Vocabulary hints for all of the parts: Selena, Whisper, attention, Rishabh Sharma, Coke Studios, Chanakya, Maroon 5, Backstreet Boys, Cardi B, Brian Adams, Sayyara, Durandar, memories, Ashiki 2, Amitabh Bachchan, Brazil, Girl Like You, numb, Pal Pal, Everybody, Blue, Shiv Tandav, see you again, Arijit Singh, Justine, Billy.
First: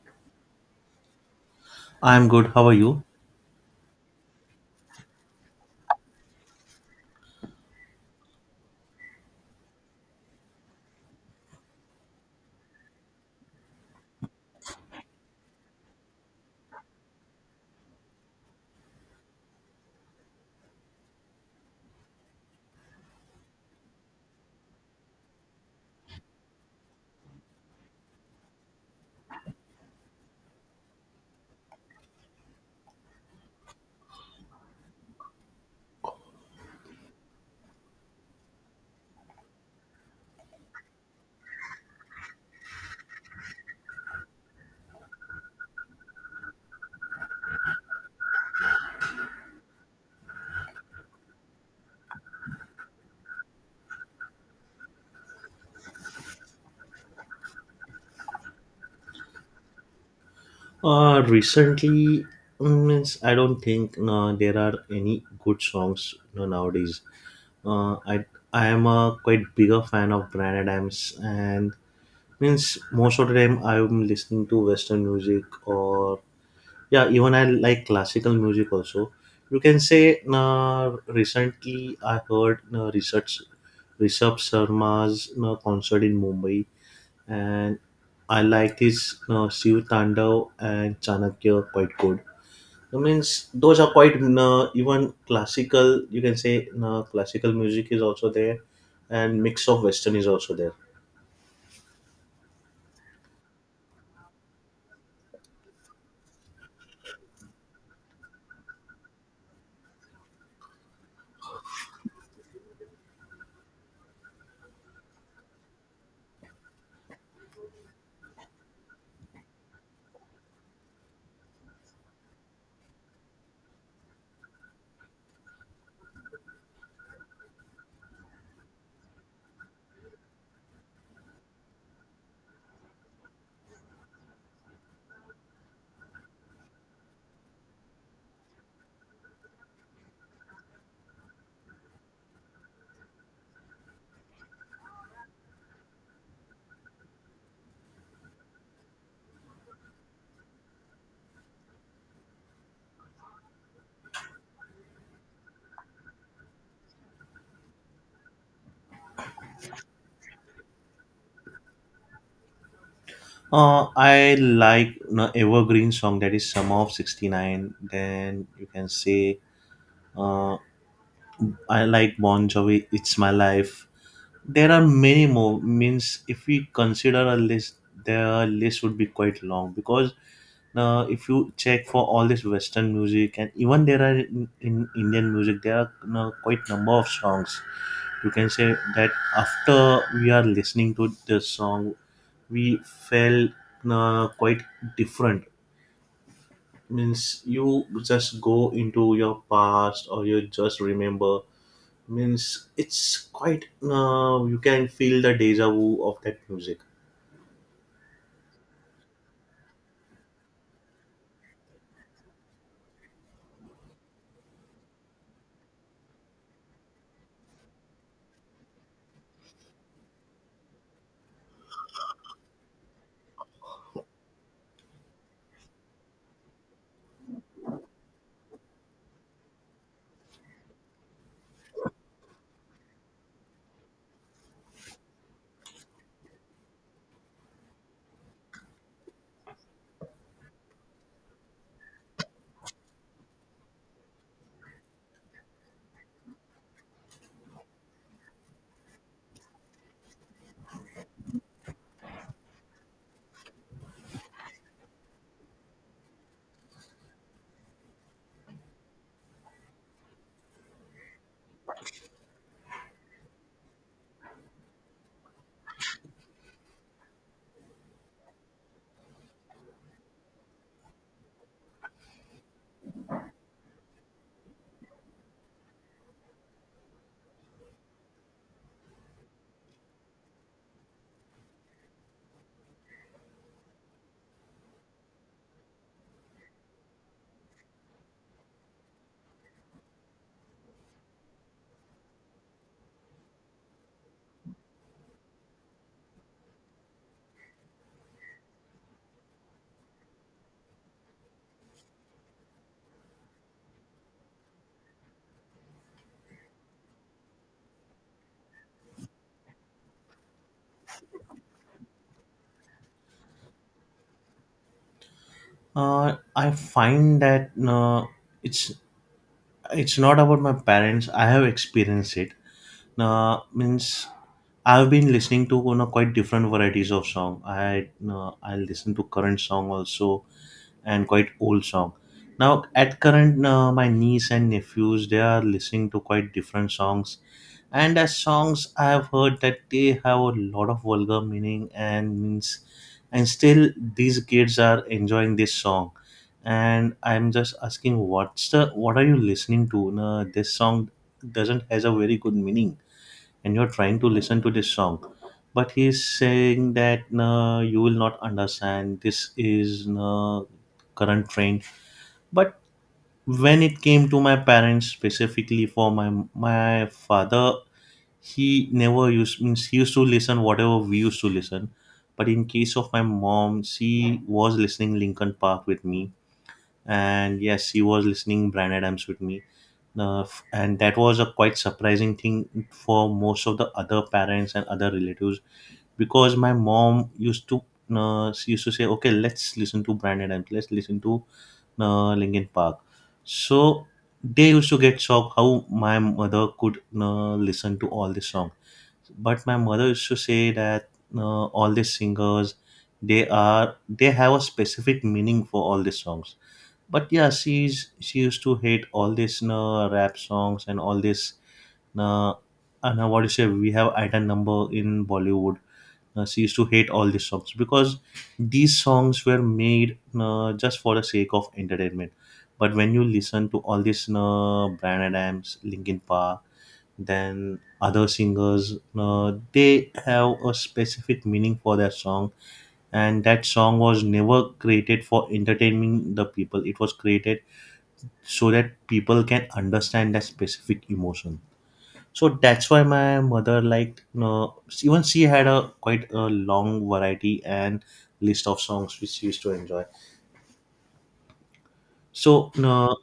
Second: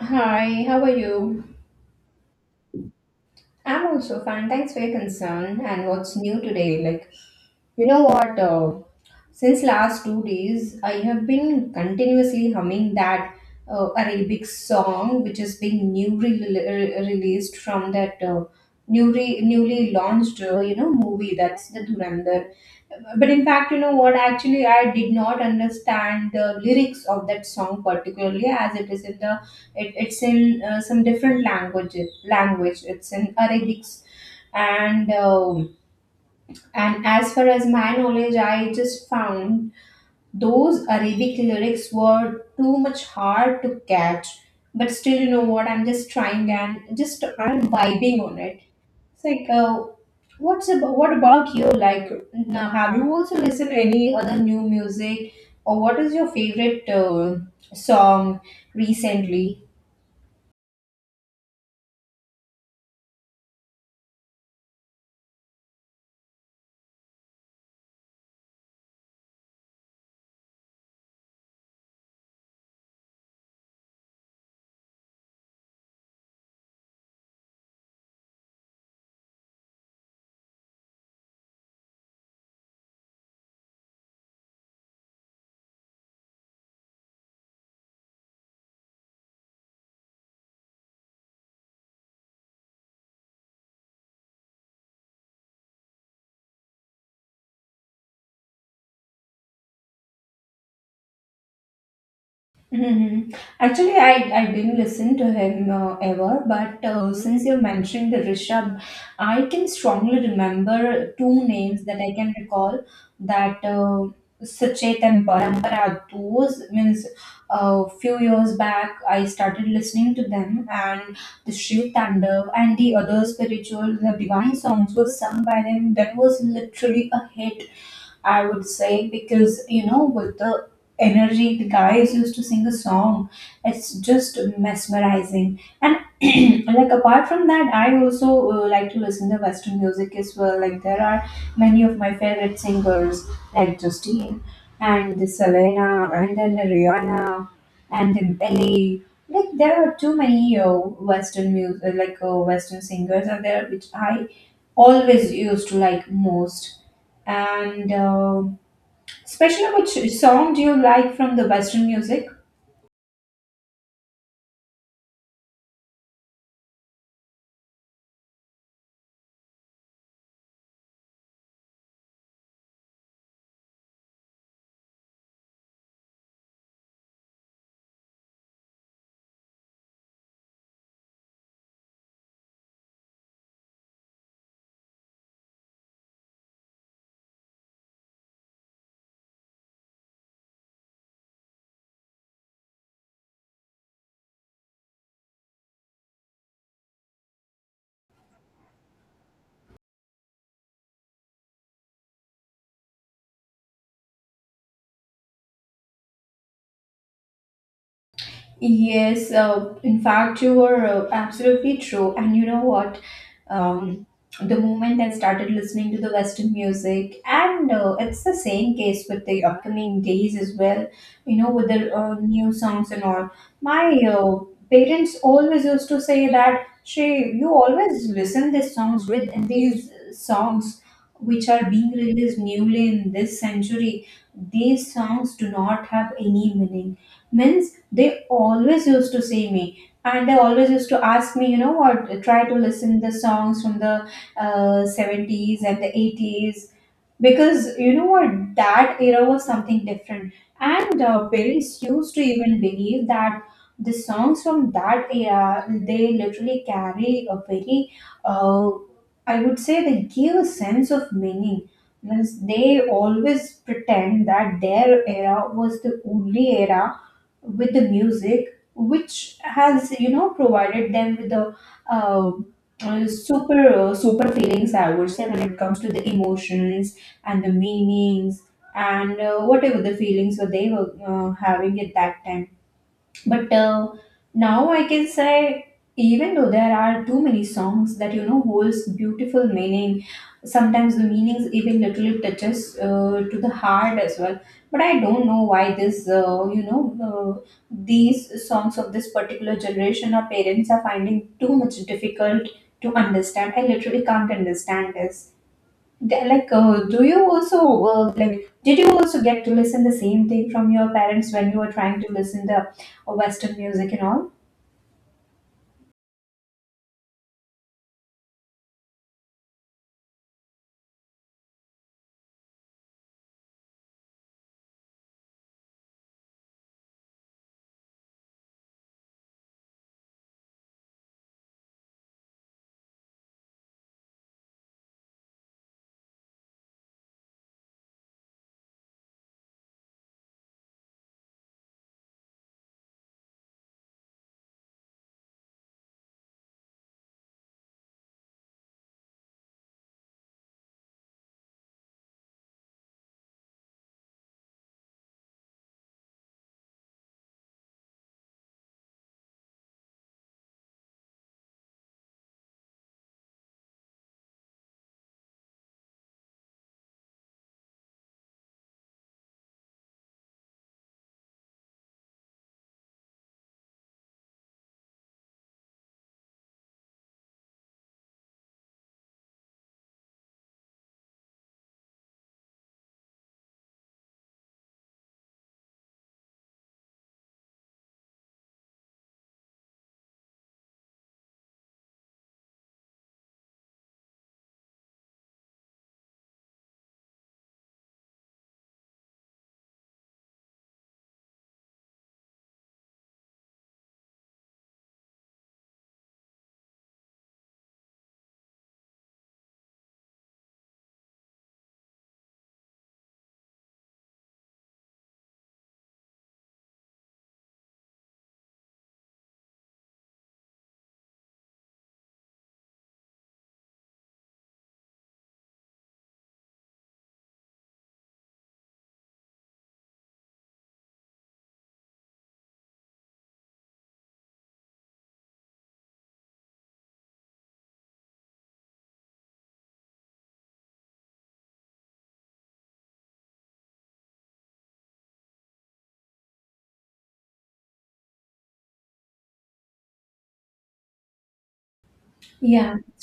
Hi, how are you? I'm good. How are you? I'm also fine. Thanks for your concern. And what's new today? Like, you know what? Since last 2 days, I have been continuously humming that Arabic song, which is being newly released from that newly launched, movie. That's the Durandar. But in fact, you know what? Actually, I did not understand the lyrics of that song particularly, as it is in it's in some different language. It's in Arabic, and um and as far as my knowledge, I just found those Arabic lyrics were too much hard to catch. But still, you know what? I'm just trying and just I'm vibing on it. It's like what about you? Like, now, have you also listened to any other new music, or what is your favorite song recently? Recently, means I don't think there are any good songs nowadays. Uh, I I am a quite bigger fan of Brian Adams, and means most of the time I'm listening to Western music or yeah, even I like classical music also. You can say recently I heard research Rishabh Sharma's concert in Mumbai, and I like this Shiv Tandav and Chanakya quite good. That means those are quite even classical. You can say classical music is also there, and mix of western is also there. Hmm. Actually, I didn't listen to him ever, but since you mentioned the Rishabh, I can strongly remember two names that I can recall, that Sachet and Parampara. Those means a few years back, I started listening to them, and the Shiv Tandav and the other spiritual, the divine songs were sung by them. That was literally a hit, I would say, because you know, with the energy the guys used to sing a song, it's just mesmerizing. And like apart from that, I also like to listen to Western music as well. Like there are many of my favorite singers, like Justine and the Selena, and then Rihanna, and then Billy. Like there are too many Western music, like Western singers, are there which I always used to like most. And especially, which song do you like from the Western music? I like evergreen song that is Summer of '69. Then you can say uh, I like Bon Jovi. It's my life. There are many more means if we consider a list, the list would be quite long because if you check for all this Western music and even there are in Indian music there are quite number of songs. You can say that after we are listening to the song, we felt quite different. Means you just go into your past or you just remember. Means it's quite you can feel the deja vu of that music. Yes, in fact, you were absolutely true. And you know what? Um, the moment I started listening to the Western music, and it's the same case with the upcoming days as well, you know, with the new songs and all. My parents always used to say that, Shay, you always listen these songs with, and these songs which are being released newly in this century. These songs do not have any meaning, means they always used to see me, and they always used to ask me, you know what, try to listen the songs from the 70s and the 80s, because you know what, that era was something different. And parents used to even believe that the songs from that era, they literally carry a very, uh, I would say, they give a sense of meaning. Means they always pretend that their era was the only era with the music, which has, you know, provided them with the uh, super super feelings, I would say, when it comes to the emotions and the meanings and whatever the feelings that they were having at that time. But now I can say, even though there are too many songs that you know holds beautiful meaning, sometimes the meanings even literally touches to the heart as well. But I don't know why this you know uh, these songs of this particular generation or parents are finding too much difficult to understand. I literally can't understand this. Th- like uh, do you also like, did you also get to listen the same thing from your parents when you were trying to listen the western music and all? I find that it's it's not about my parents. I have experienced it. Means I've been listening to quite different varieties of song. I listen to current song also, and quite old song. Now at current, my niece and nephews they are listening to quite different songs, and as songs I have heard that they have a lot of vulgar meaning and means, and still these kids are enjoying this song. And I'm just asking, what's the what are you listening to? No, this song doesn't has a very good meaning, and you're trying to listen to this song, but he's saying that no, you will not understand, this is no current trend. But when it came to my parents specifically for my father, he never used means he used to listen whatever we used to listen. But in case of my mom, she was listening Linkin Park with me, and yes, she was listening Brian Adams with me. And that was a quite surprising thing for most of the other parents and other relatives because my mom used to she used to say, okay, let's listen to Brandon, and let's listen to Linkin Park. So they used to get shocked how my mother could listen to all this song. But my mother used to say that all these singers they are they have a specific meaning for all these songs. But yeah, she used to hate all this rap songs and all this uh, and what you say we have item number in Bollywood. She used to hate all these songs because these songs were made just for the sake of entertainment. But when you listen to all these Brand Adams, Linkin Park, then other singers, they have a specific meaning for their song, and that song was never created for entertaining the people. It was created so that people can understand that specific emotion. So that's why my mother liked, even she had a quite a long variety and list of songs which she used to enjoy. So Yeah.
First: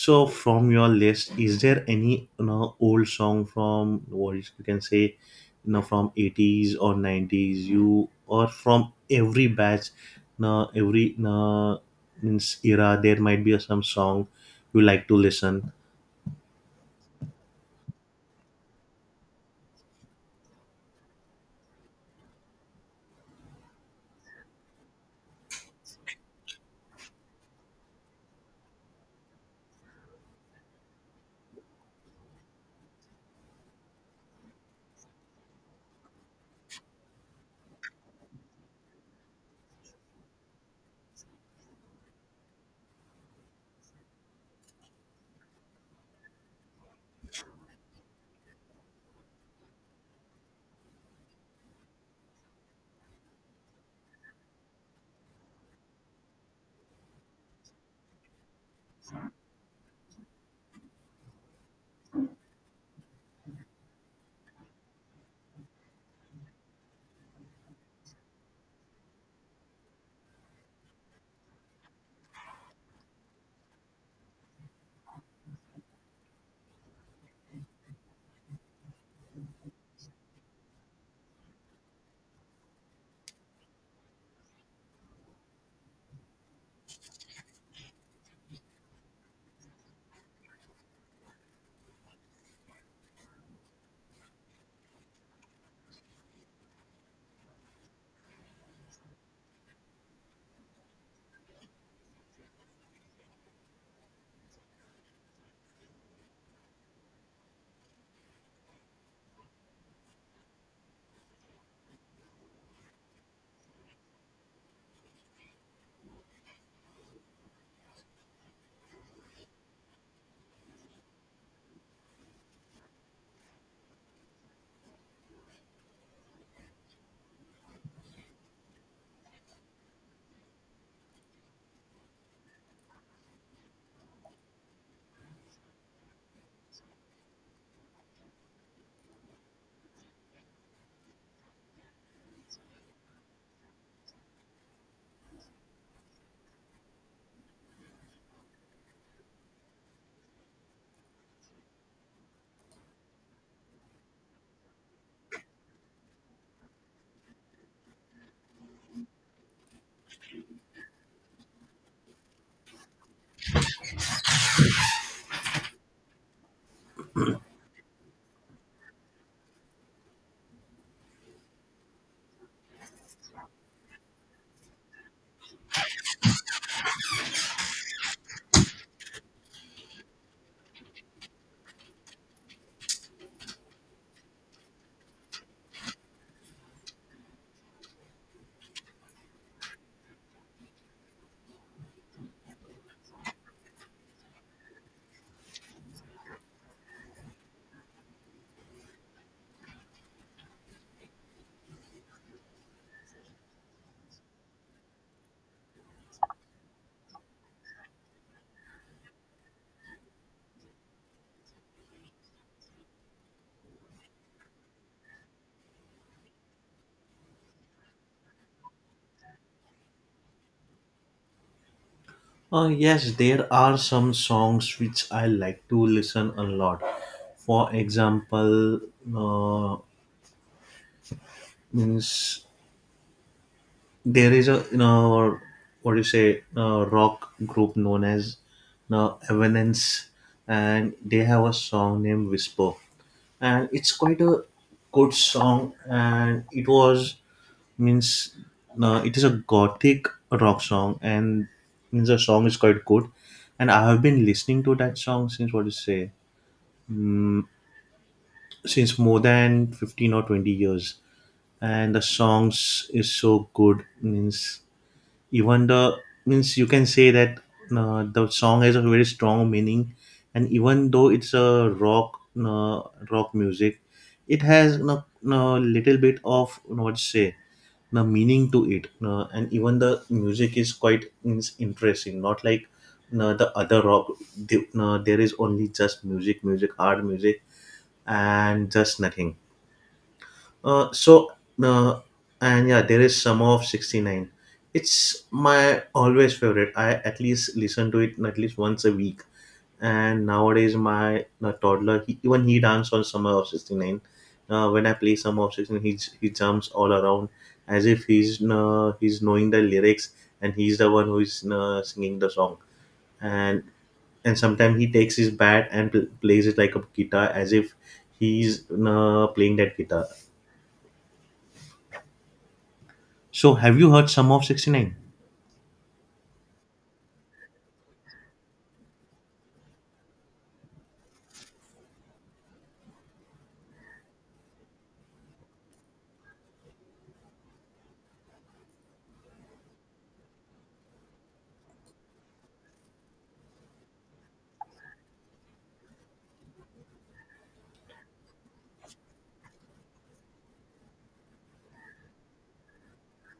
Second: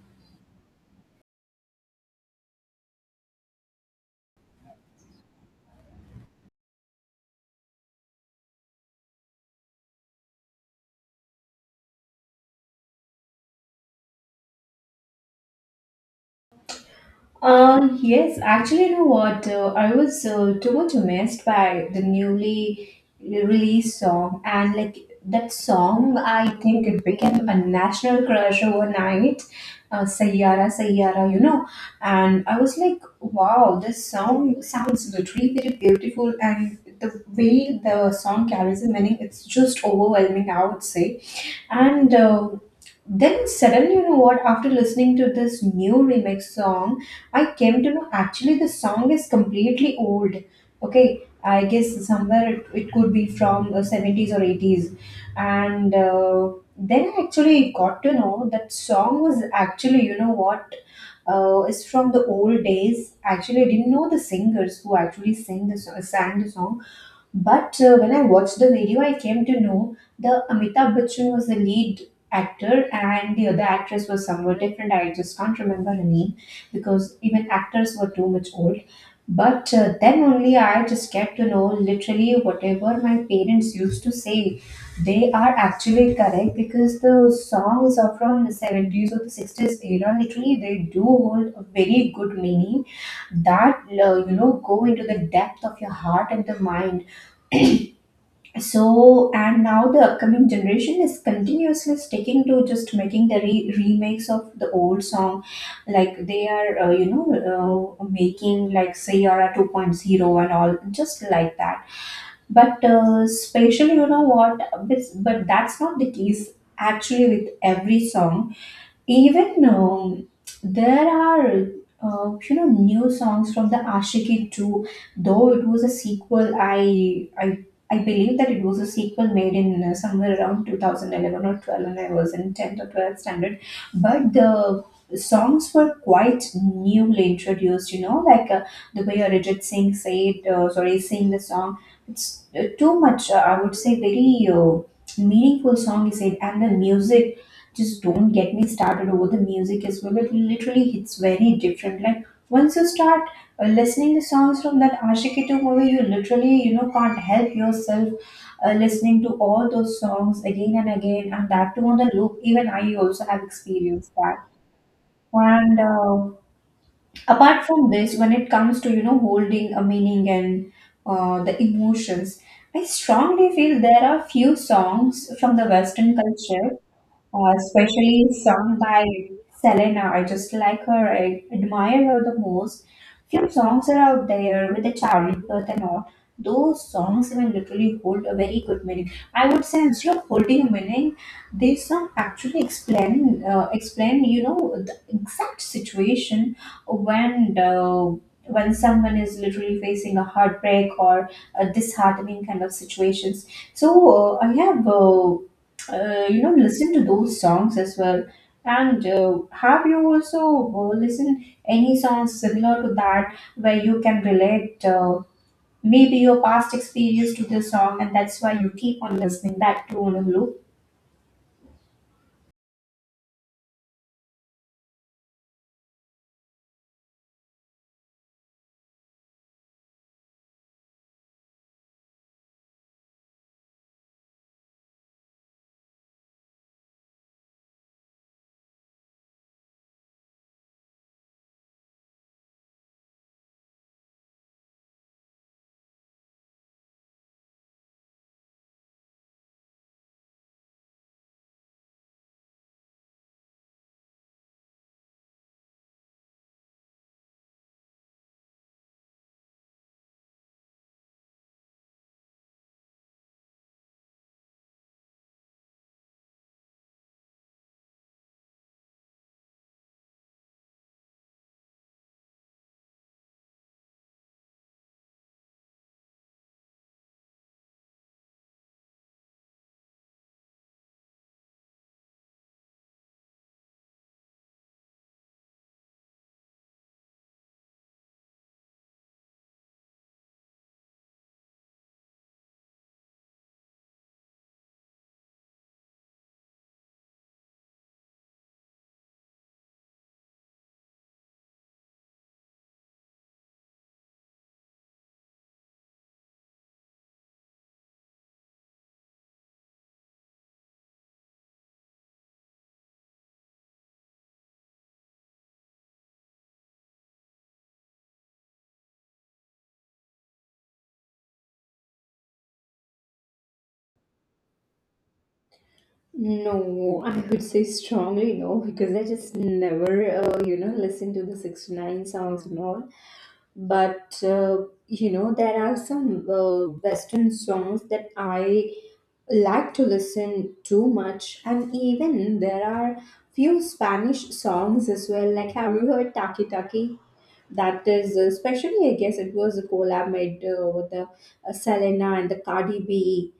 so from your list, is there any old song from what is you can say from 80s or 90s, you, or from every batch every means era, there might be some song you like to listen? Yes, actually, you know what? I was too much amazed by the newly released song, and like that song, I think it became a national crush overnight. Sayyara, Sayyara, you know, and I was like, wow, this song sounds literally very beautiful, and the way the song carries the meaning, it's just overwhelming, I would say. And then suddenly, you know what? After listening to this new remix song, I came to know actually the song is completely old. Okay, I guess somewhere it could be from the 70s or 80s. And then I actually got to know that song was actually, you know what, is from the old days. Actually, I didn't know the singers who actually sang the song, but when I watched the video, I came to know the Amitabh Bachchan was the lead actor and the other actress was somewhat different. I just can't remember her name because even actors were too much old. But then only I just get to know literally whatever my parents used to say, they are actually correct because the songs are from the 70s or the 60s era. Literally, they do hold a very good meaning that go into the depth of your heart and the mind. So and now the upcoming generation is continuously sticking to just making the remakes of the old song, like they are making like Sayara two point zero and all just like that. But especially, you know what, but that's not the case actually with every song. Even there are new songs from the Ashiki 2, though it was a sequel. I believe that it was a sequel made in somewhere around 2011 or 12, and I was in 10th or 12th standard. But the songs were quite newly introduced. You know, like the way Arijit Singh sing the song. It's too much. I would say very, meaningful song, he said, and the music, just don't get me started over the music as well. It literally hits very different. Like, once you start listening the songs from that Ashiki to movie, you literally can't help yourself listening to all those songs again and again, and that too on the loop. Even I also have experienced that. And apart from this, when it comes to holding a meaning and the emotions. I strongly feel there are few songs from the Western culture, especially sung by Selena. I just like her. I admire her the most. Few songs are out there with the childbirth and all. Those songs even literally hold a very good meaning. I would say, instead of holding a meaning, these songs actually explain, the exact situation when uh, when someone is literally facing a heartbreak or a disheartening kind of situations. So I have. Listen to those songs as well. And have you also listened any songs similar to that where you can relate maybe your past experience to this song, and that's why you keep on listening that too on a loop? Yes, there are some songs which I like to listen a lot. For example, uh, means there is a what do you say a rock group known as Evanescence, and they have a song named Whisper, and it's quite a good song, and it was means it is a gothic rock song, and means the song is quite good, and I have been listening to that song since what do you say since more than 15 or 20 years, and the songs is so good means even the means you can say that the song has a very strong meaning, and even though it's a rock rock music, it has a little bit of, what to say, the meaning to it, and even the music is quite means interesting, not like the other rock, the, there is only just music hard music and just nothing. So uh, and yeah, there is Summer of '69. It's my always favorite. I at least listen to it at least once a week. And nowadays, my toddler he, even he dance on Summer of '69. When I play Summer of '69, he jumps all around as if he's knowing the lyrics, and he's the one who is singing the song. And and sometimes he takes his bat and plays it like a guitar as if he's playing that guitar. So, have you heard some of 69? No, I would say strongly no, because I just never, listen to the 69 songs and all. But, there are some Western songs that I like to listen too much, and even there are few Spanish songs as well. Like, have you heard taki taki? That is especially, I guess it was a collab made with the Selena and the Cardi B.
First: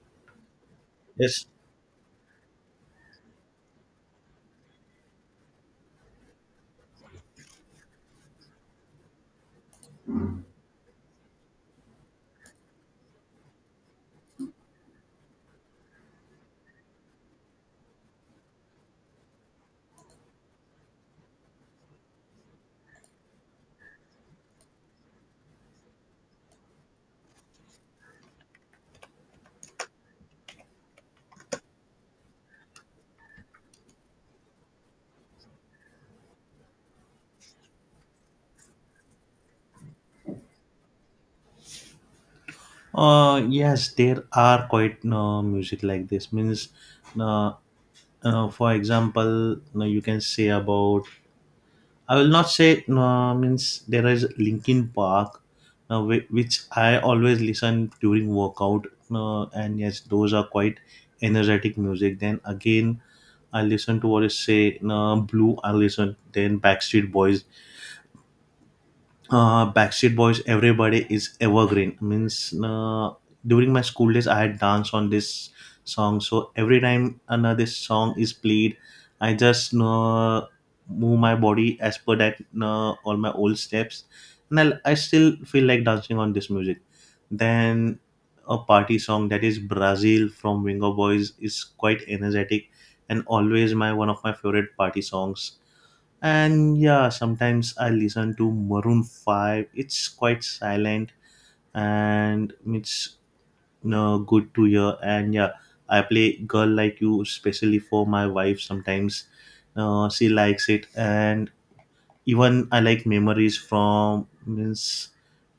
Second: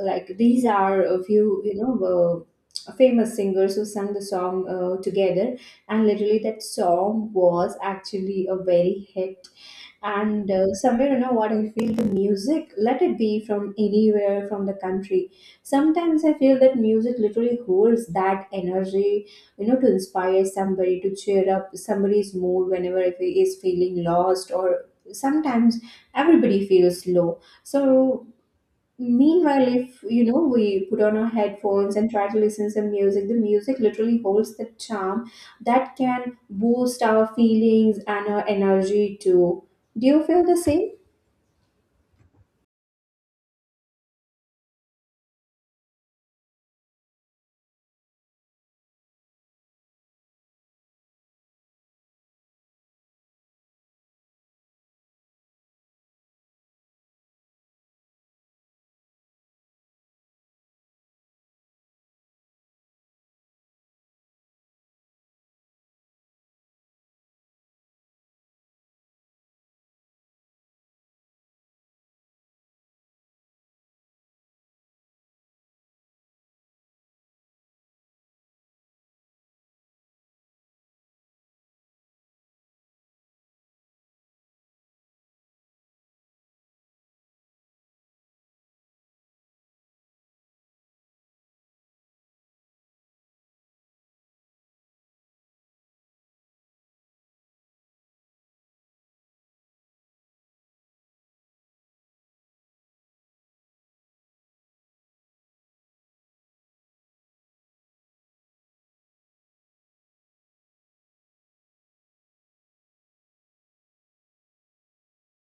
Like, these are a Yes. few famous singers who sang the song together, and literally that song was actually a very hit. And somewhere, you know what, I feel the music, let it be from anywhere from the country, sometimes I feel that music literally holds that energy, you know, to inspire somebody, to cheer up somebody's mood whenever if he is feeling lost, or sometimes everybody feels low. So, meanwhile, if you know, we put on our headphones and try to listen some music, the music literally holds the charm that can boost our feelings and our energy too. Do you feel the same? Yes, there are quite music like this. Means, uh, for example, no, you can say about. I will not say no. Means there is Linkin Park, which I always listen during workout. And yes, those are quite energetic music. Then again, I listen to what is say no, Blue. I listen then Backstreet Boys Backstreet Boys, Everybody is evergreen. Means during my school days, I had danced on this song. So every time another this song is played, I just move my body as per that all my old steps, and I still feel like dancing on this music. Then a party song that is Brazil from Wingo Boys is quite energetic, and always my one of my favorite party songs. And yeah, sometimes I listen to Maroon 5. It's quite silent, and it's good to hear. And yeah, I play Girl Like You especially for my wife sometimes. She likes it, and even I like memories from means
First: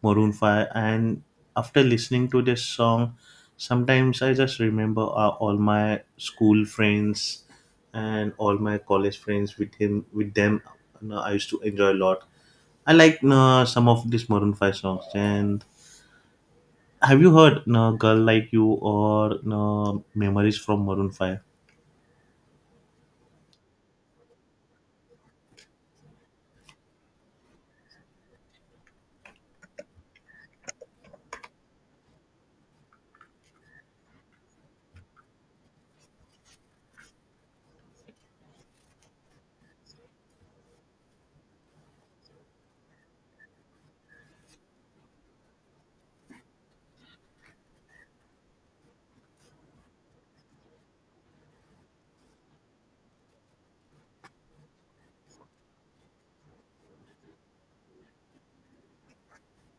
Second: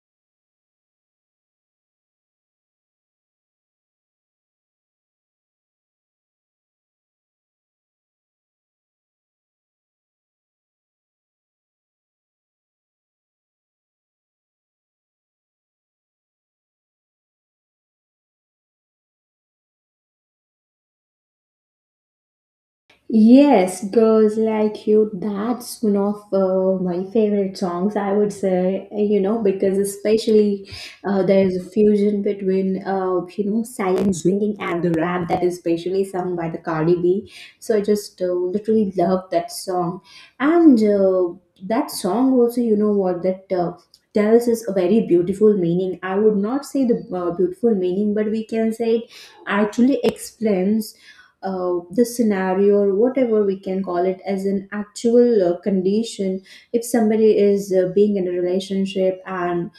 Maroon 5. And after listening to this song, sometimes I just remember all my school friends and all my college friends with them. I used to enjoy a lot. I like, some of these Maroon 5 songs. And have you heard, Girl Like You, or, memories from Maroon 5? Yes, Girls Like You, that's one of my favorite songs, I would say, you know, because especially there's a fusion between, you know, silent singing and the rap that is especially sung by the Cardi B. So I just literally love that song. And that song also, you know what, that tells us a very beautiful meaning. I would not say the beautiful meaning, but we can say it actually explains the scenario, or whatever we can call it as an actual condition if somebody is being in a relationship, and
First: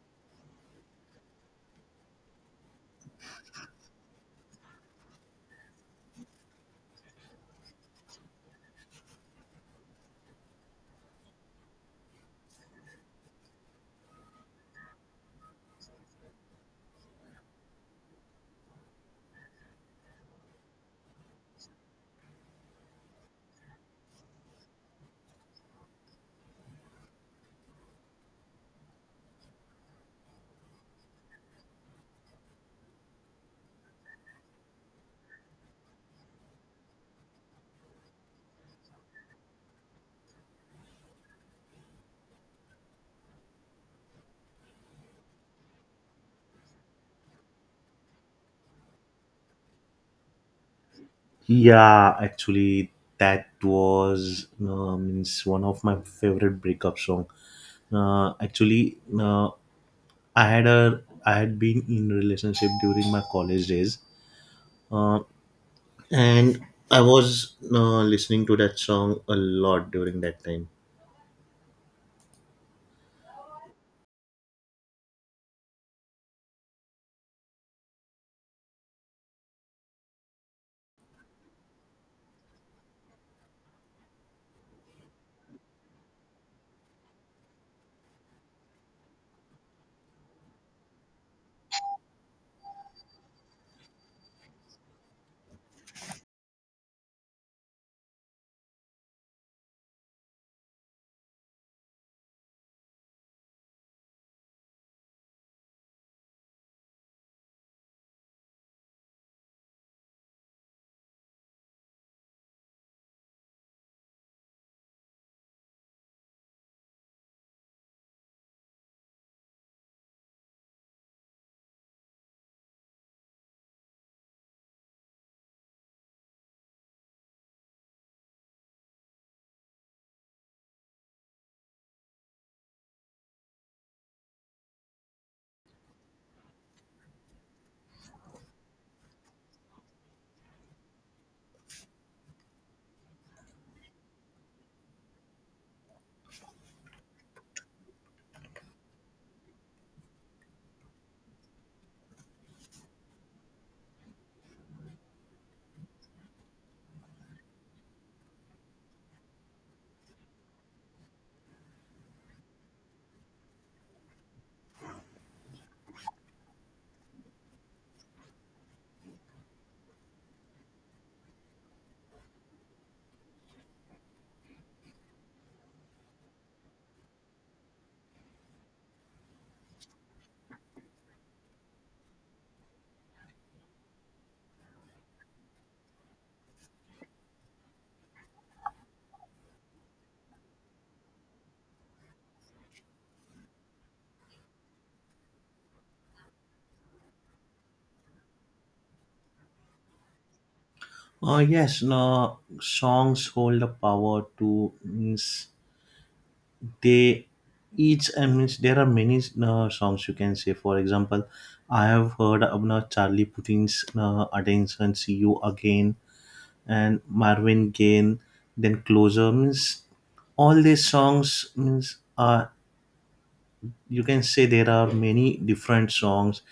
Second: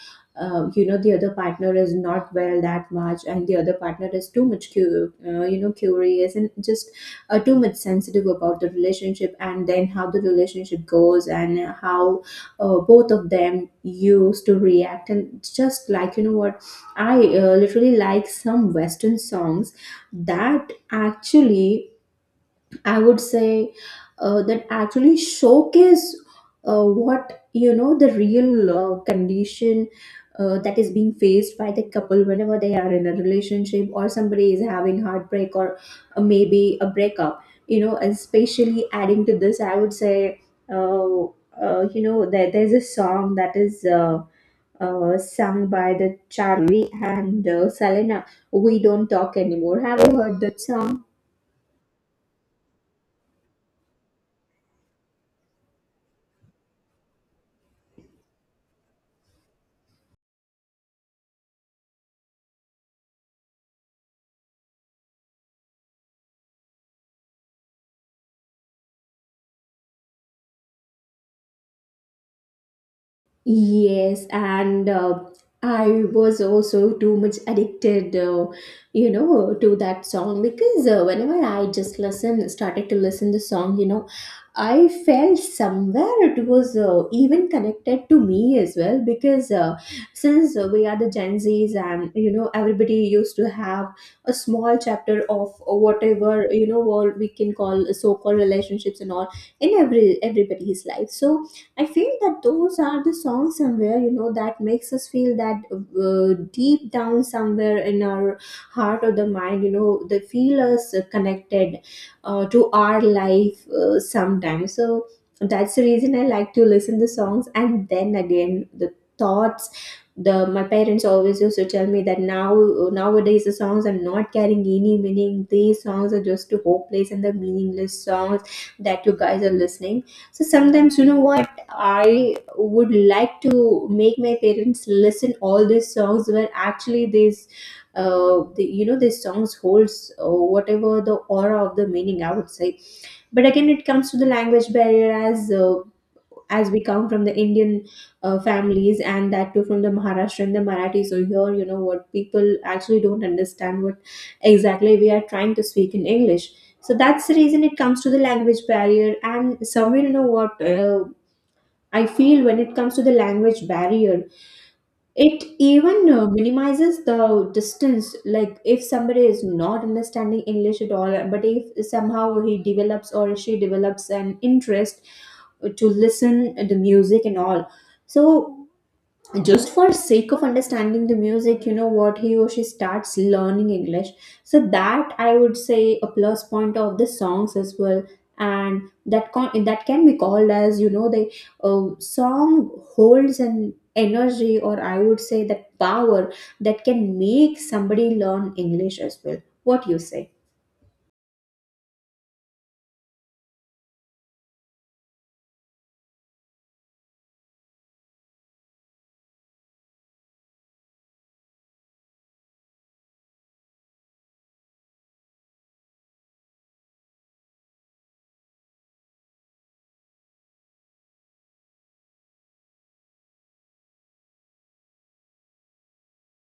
the other partner is not well that much, and the other partner is too much curious and just too much sensitive about the relationship, and then how the relationship goes, and how both of them used to react. And just like, you know what I literally like some western songs that actually, I would say, that actually showcase what you know the real condition that is being faced by the couple whenever they are in a relationship, or somebody is having heartbreak, or maybe a breakup. Especially adding to this, I would say, uh, there's a song that is sung by the Charlie and Selena, we don't talk anymore. Have you heard that song? Yeah, actually, that was means one of my favorite breakup song. Actually, I had a I had been in relationship during my college days, uh, and I was listening to that song a lot during that time. Yes, and I was also too much addicted, to that song, because whenever I just listen, started to listen the song, I felt somewhere it was even connected to me as well, because since we are the Gen Zs, and everybody used to have a small chapter of whatever, you know what we can call so-called relationships and all in everybody's life. So I feel that those are the songs somewhere, that makes us feel that deep down somewhere in our heart or the mind, they feel us connected to our life, sometimes. So that's the reason I like to listen the songs. And then again, the thoughts, the my parents always used to tell me that now, nowadays the songs are not carrying any meaning, these songs are just hopeless and the meaningless songs that you guys are listening. So sometimes, you know what I would like to make my parents listen all these songs, where actually these these songs holds whatever, the aura of the meaning, I would say. But again it comes to the language barrier, as we come from the Indian families, and that too from the Maharashtra and the Marathi, so here, you know what people actually don't understand what exactly we are trying to speak in English. So that's the reason it comes to the language barrier, and somewhere, you know what I feel when it comes to the language barrier, it even minimizes the distance. Like if somebody is not understanding English at all, but if somehow he develops or she develops an interest to listen the music and all, so just for sake of understanding the music, you know what he or she starts learning English. So that I would say a plus point of the songs as well. And that that can be called as, the song holds an energy, or I would say that power, that can make somebody learn English as well. What you say? Yes, no, songs hold the power to means they each I mean there are many songs, you can say, for example, I have heard of Charlie Putin's attention, see you again, and Marvin Gaye, then closer. Means all these songs means are, you can say, there are many different songs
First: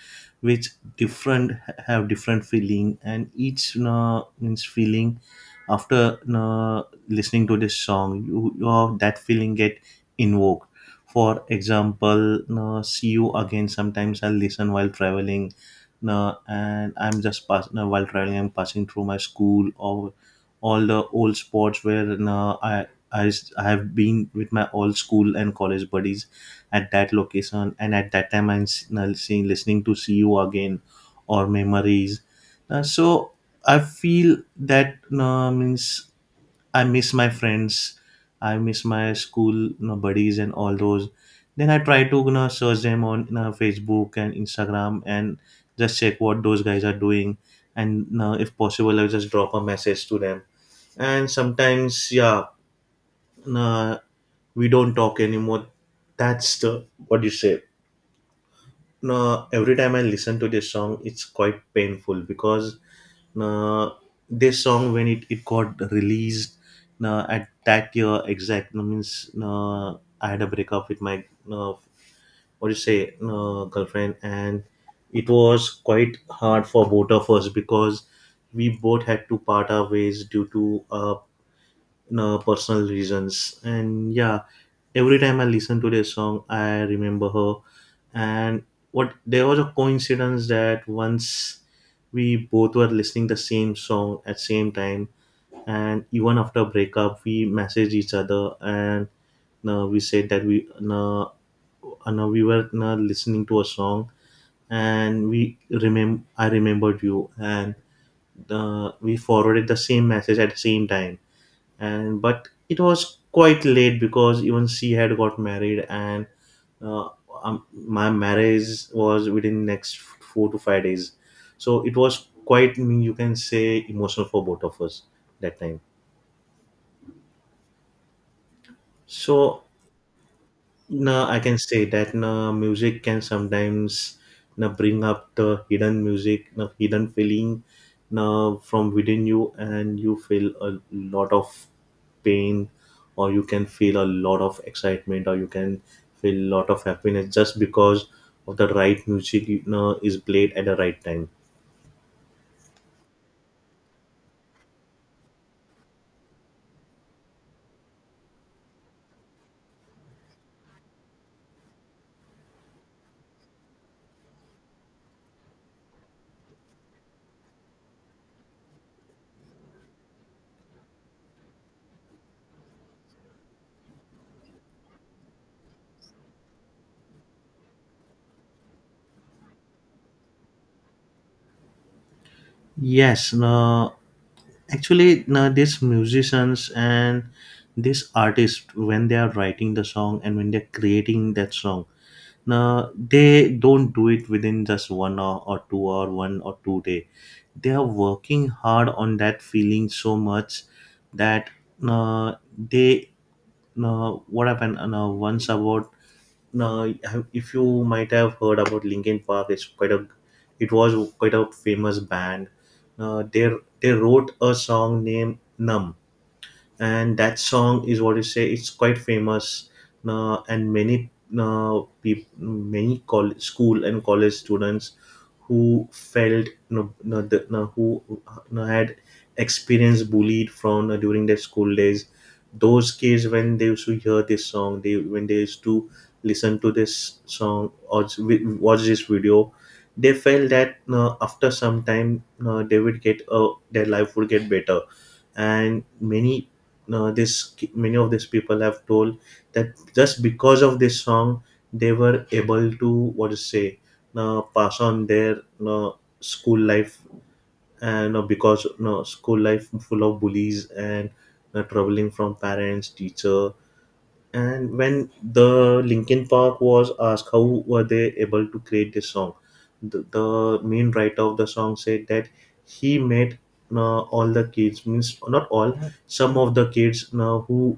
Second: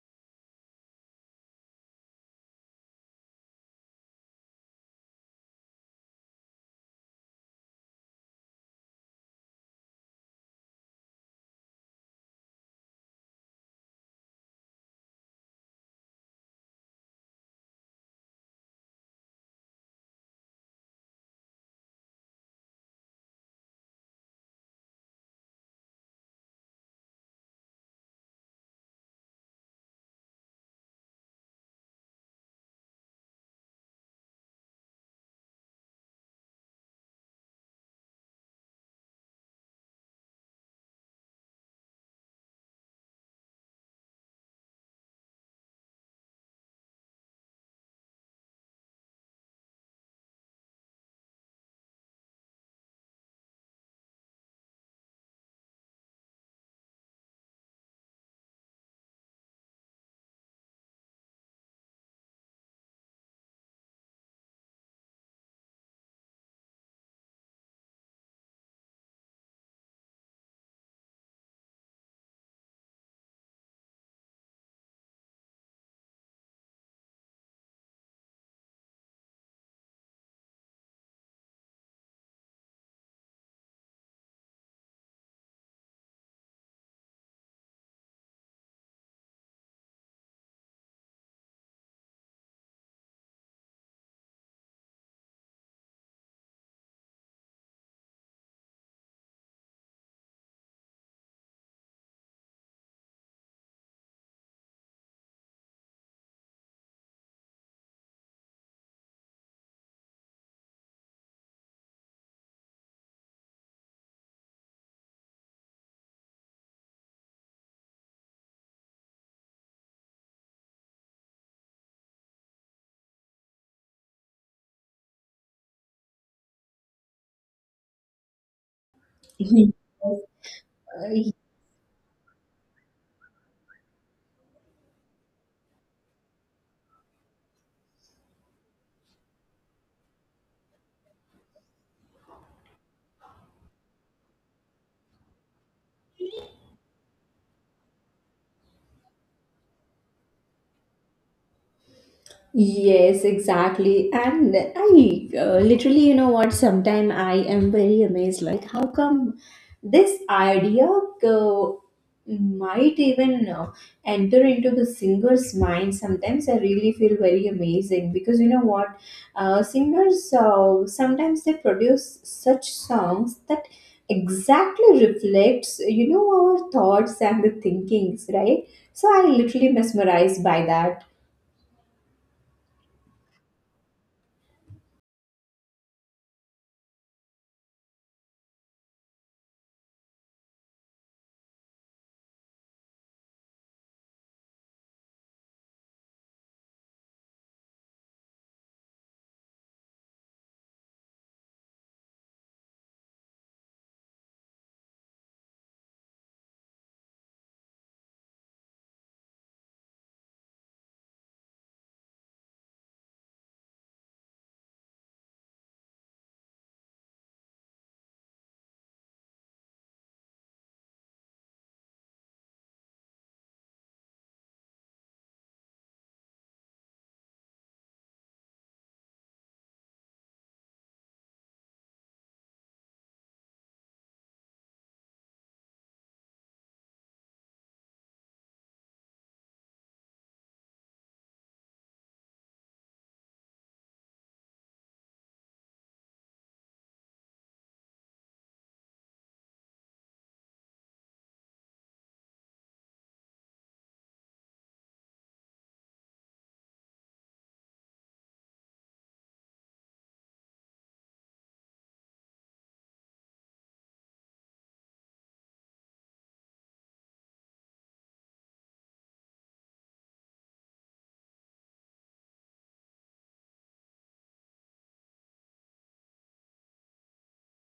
which different have different feeling, and each means feeling after listening to this song, you that feeling get invoked. For example, see you again, sometimes I listen while traveling, and I'm just passing while traveling I'm passing through my school or all the old spots where I, I have been with my old school and college buddies at that location. And at that time, now seeing listening to see you again or memories. So I feel that means I miss my friends, I miss my school, buddies and all those. Then I try to, search them on, Facebook and Instagram, and just check what those guys are doing. And, if possible, I'll just drop a message to them. And sometimes, yeah, nah, we don't talk anymore. That's the what you say. Nah, every time I listen to this song, it's quite painful because nah, this song when it got released nah, at that year exact nah, means nah, I had a breakup with my nah, what you say nah, girlfriend. And it was quite hard for both of us because we both had to part our ways due to nah, personal reasons. And yeah, every time I listen to this song, I remember her. And what there was a coincidence that once we both were listening the same song at same time. And even after breakup, we messaged each other, and we said that we were listening to a song, and we remember I remembered you. And we forwarded the same message at the same time. And but it was quite late because even she had got married, and uh, my marriage was within next 4 to 5 days. So it was quite you can say emotional for both of us that time. So no, Mhm. I can say that no, music can sometimes no, bring up the hidden music, no, hidden feeling no, from within you. And you feel a lot of pain, or you can feel a lot of excitement, or you can feel a lot of happiness just because of the right music, is played at the right time. Yes, exactly. And I literally, sometime I am very amazed, like, how come this idea might even enter into the singer's mind? Sometimes I really feel very amazing, because, singers sometimes they produce such songs that exactly reflects, our thoughts and the thinkings, right? So I literally mesmerized by that. Yes, no, actually, no, these musicians and these artists, when they are writing the song and when they're creating that song, now, they don't do it within just 1 hour or 2 or 1 or 2 day. They are working hard on that feeling so much that they what happened once about now, if you might have heard about Linkin Park, it's quite a it was quite a famous band. uh, they they wrote a song named Numb, and that song is what you say it's quite famous. And many peop many college, school and college students who felt no, no, the, no, who no, had experienced bullied from during their school days. Those kids when they used to hear this song they when they used to listen to this song or watch this video, they felt that after some time they would get their life would get better. And many this many of these people have told that just because of this song, they were able to what to say pass on their uh, school life. And because school life full of bullies and troubling from parents teacher. And when the Linkin Park was asked how were they able to create this song, the main writer of the song said that he met all the kids, means not all, some of the kids who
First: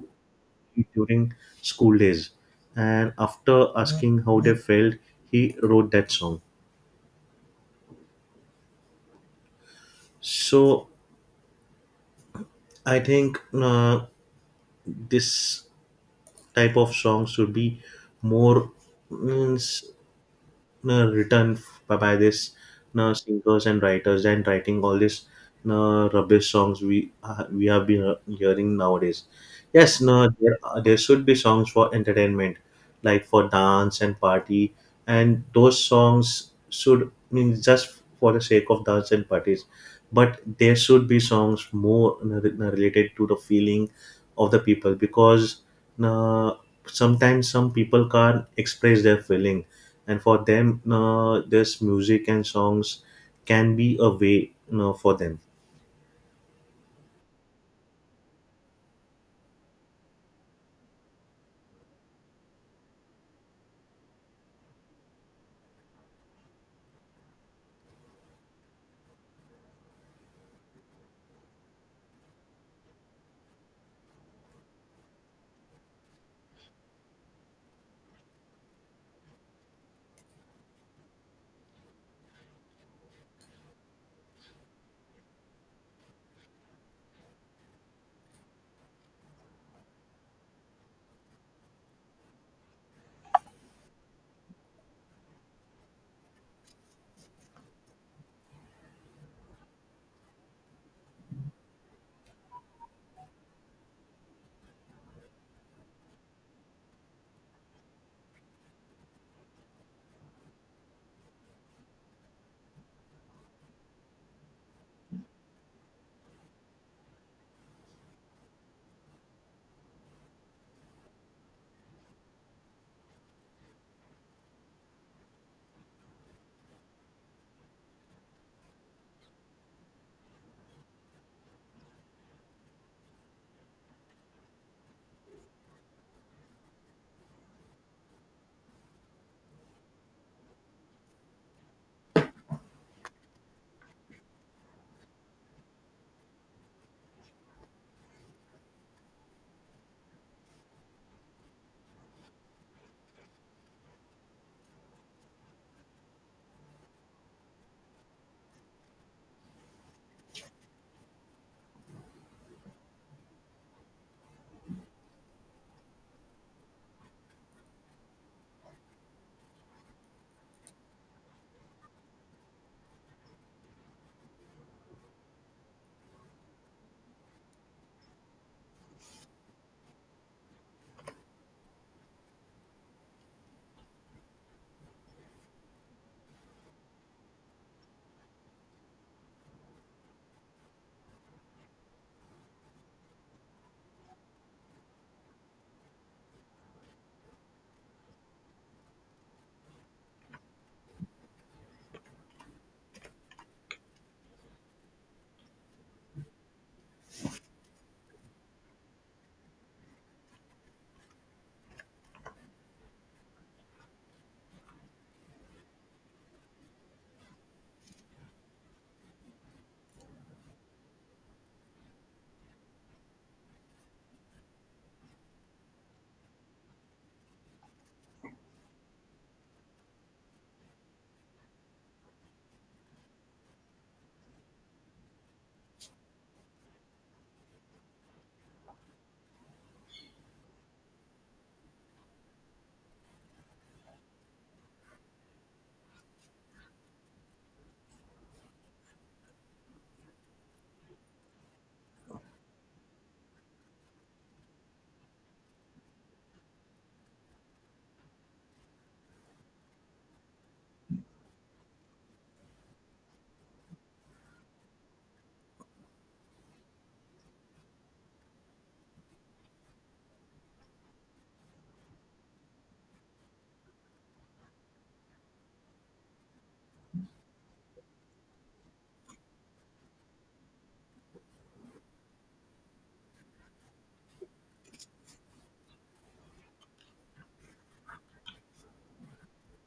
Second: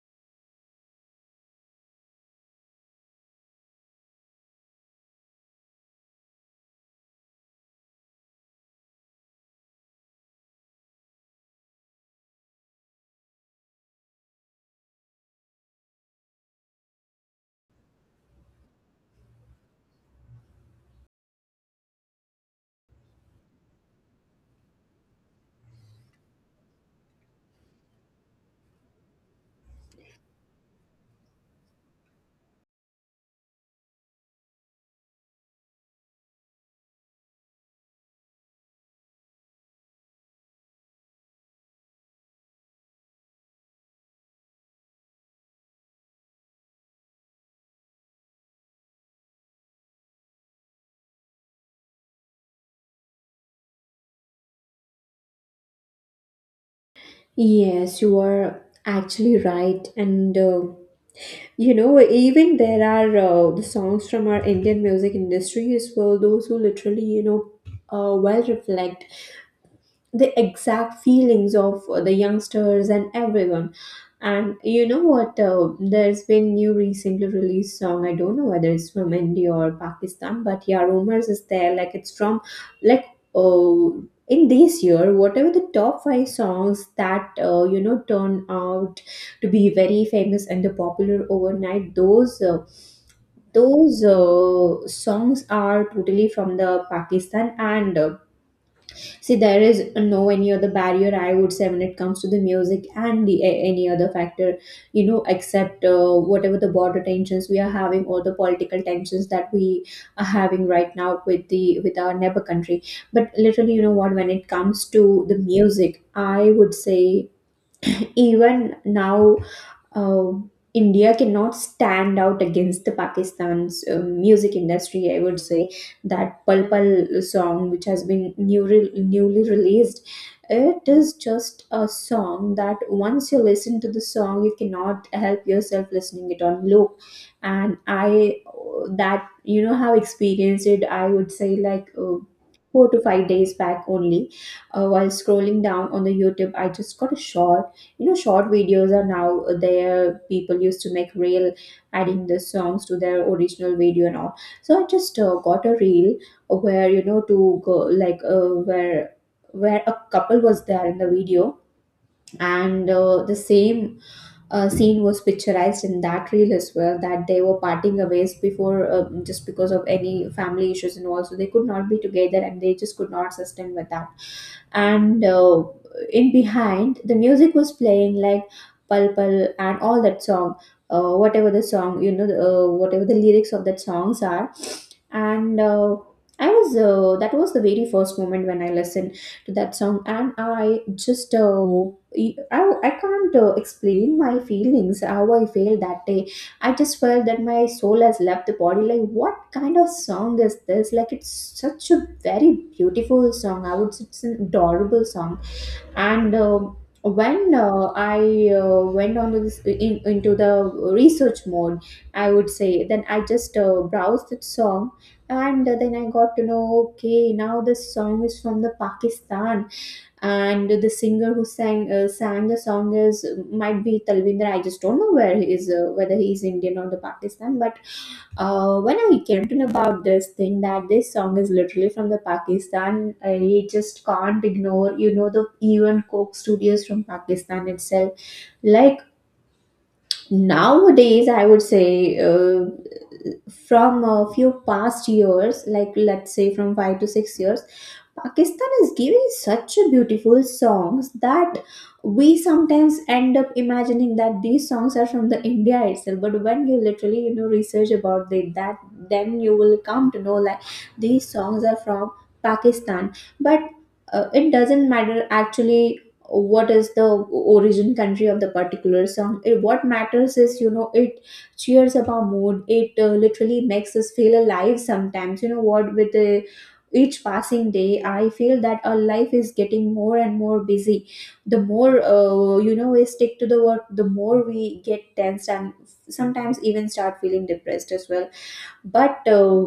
during school days, and after asking how they felt, he wrote that song. So I think this type of song should be more means written by this singers and writers and writing all this rubbish songs we have been hearing nowadays. Yes, no, there, are there should be songs for entertainment, like for dance and party, and those songs should mean just for the sake of dance and parties. But there should be songs more related to the feeling of the people because uh, sometimes some people can't express their feeling, and for them this music and songs can be a way, for them. Yes, you are actually right. And even there are the songs from our Indian music industry as well, those who literally, well reflect the exact feelings of the youngsters and everyone. And you know what? There's been new recently released song. I don't know whether it's from India or Pakistan, but yeah, rumors is there. Like it's from, like, oh, in this year, whatever the top five songs that turn out to be very famous and the popular overnight, those songs are totally from the Pakistan and. See, there is no any other barrier, I would say, when it comes to the music and the any other factor, except whatever the border tensions we are having, or the political tensions that we are having right now with the with our neighbor country. But literally, you know what? when it comes to the music, I would say even now, uh, India cannot stand out against the Pakistan's music industry. I would say that Pal Pal song, which has been newly released, it is just a song that once you listen to the song, you cannot help yourself listening it on loop. And I that you know have experienced it. I would say like. 4 to 5 days back only, while scrolling down on the YouTube, I just got a shock. Short videos are now there, people used to make reel adding the songs to their original video and all. So I just got a reel where, to go like where a couple was there in the video, and the same scene was picturized in that reel as well, that they were parting ways before, just because of any family issues and all, so they could not be together, and they just could not sustain with that. And in behind the music was playing like Pal Pal and all that song, whatever the song, whatever the lyrics of that songs are. And I was that was the very first moment when I listened to that song, and I just I can't explain my feelings, how I felt that day. I just felt that my soul has left the body. Like, what kind of song is this? Like, it's such a very beautiful song. I would say it's an adorable song. And um, when I went on to this into the research mode, I would say, then I just browsed the song, and then I got to know. Okay, now this song is from the Pakistan, and the singer who sang the song is might be Talvinder. I just don't know where he is, whether he is Indian or the Pakistan. But when I came to know about this thing, that this song is literally from the Pakistan, I just can't ignore. You know the even Coke Studios from Pakistan itself. Like nowadays, I would say. Uh, from a few past years, like let's say from 5 to 6 years, Pakistan is giving such a beautiful songs that we sometimes end up imagining that these songs are from the India itself. But when you literally, research about it, that then you will come to know, like, these songs are from Pakistan. But it doesn't matter actually what is the origin country of the particular song. It, what matters is, it cheers up our mood. It literally makes us feel alive sometimes. You know what With each passing day, I feel that our life is getting more and more busy, the more we stick to the work, the more we get tensed, and sometimes even start feeling depressed as well. But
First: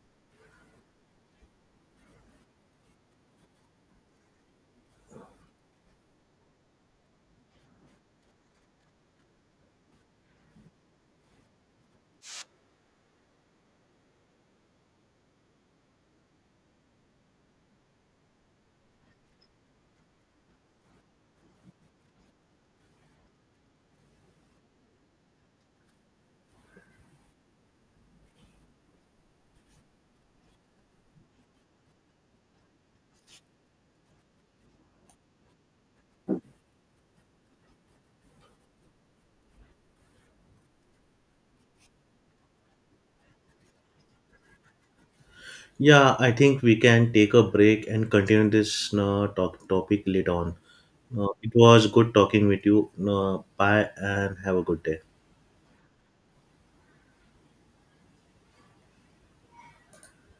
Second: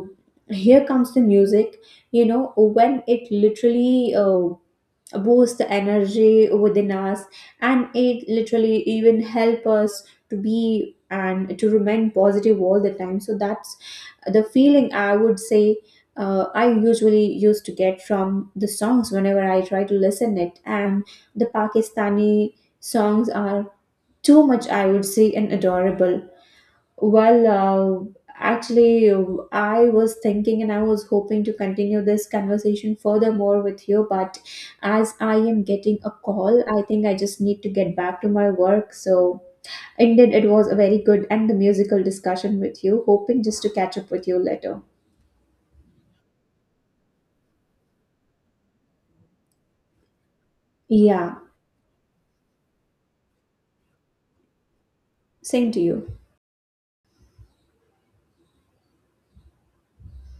here comes the music, when it literally boost the energy within us, and it literally even help us to be and to remain positive all the time. So that's the feeling, I would say, I usually used to get from the songs whenever I try to listen it. And the Pakistani songs are too much, I would say, and adorable. Well, actually, I was thinking and I was hoping to continue this conversation furthermore with you, but as I am getting a call, I think I just need to get back to my work. So, indeed, it was a very good and the musical discussion with you, hoping just to catch up with you later. Yeah, I think we can take a break and continue this talk topic later on. Yeah, It was good talking with you. Bye and have a good day. same to you.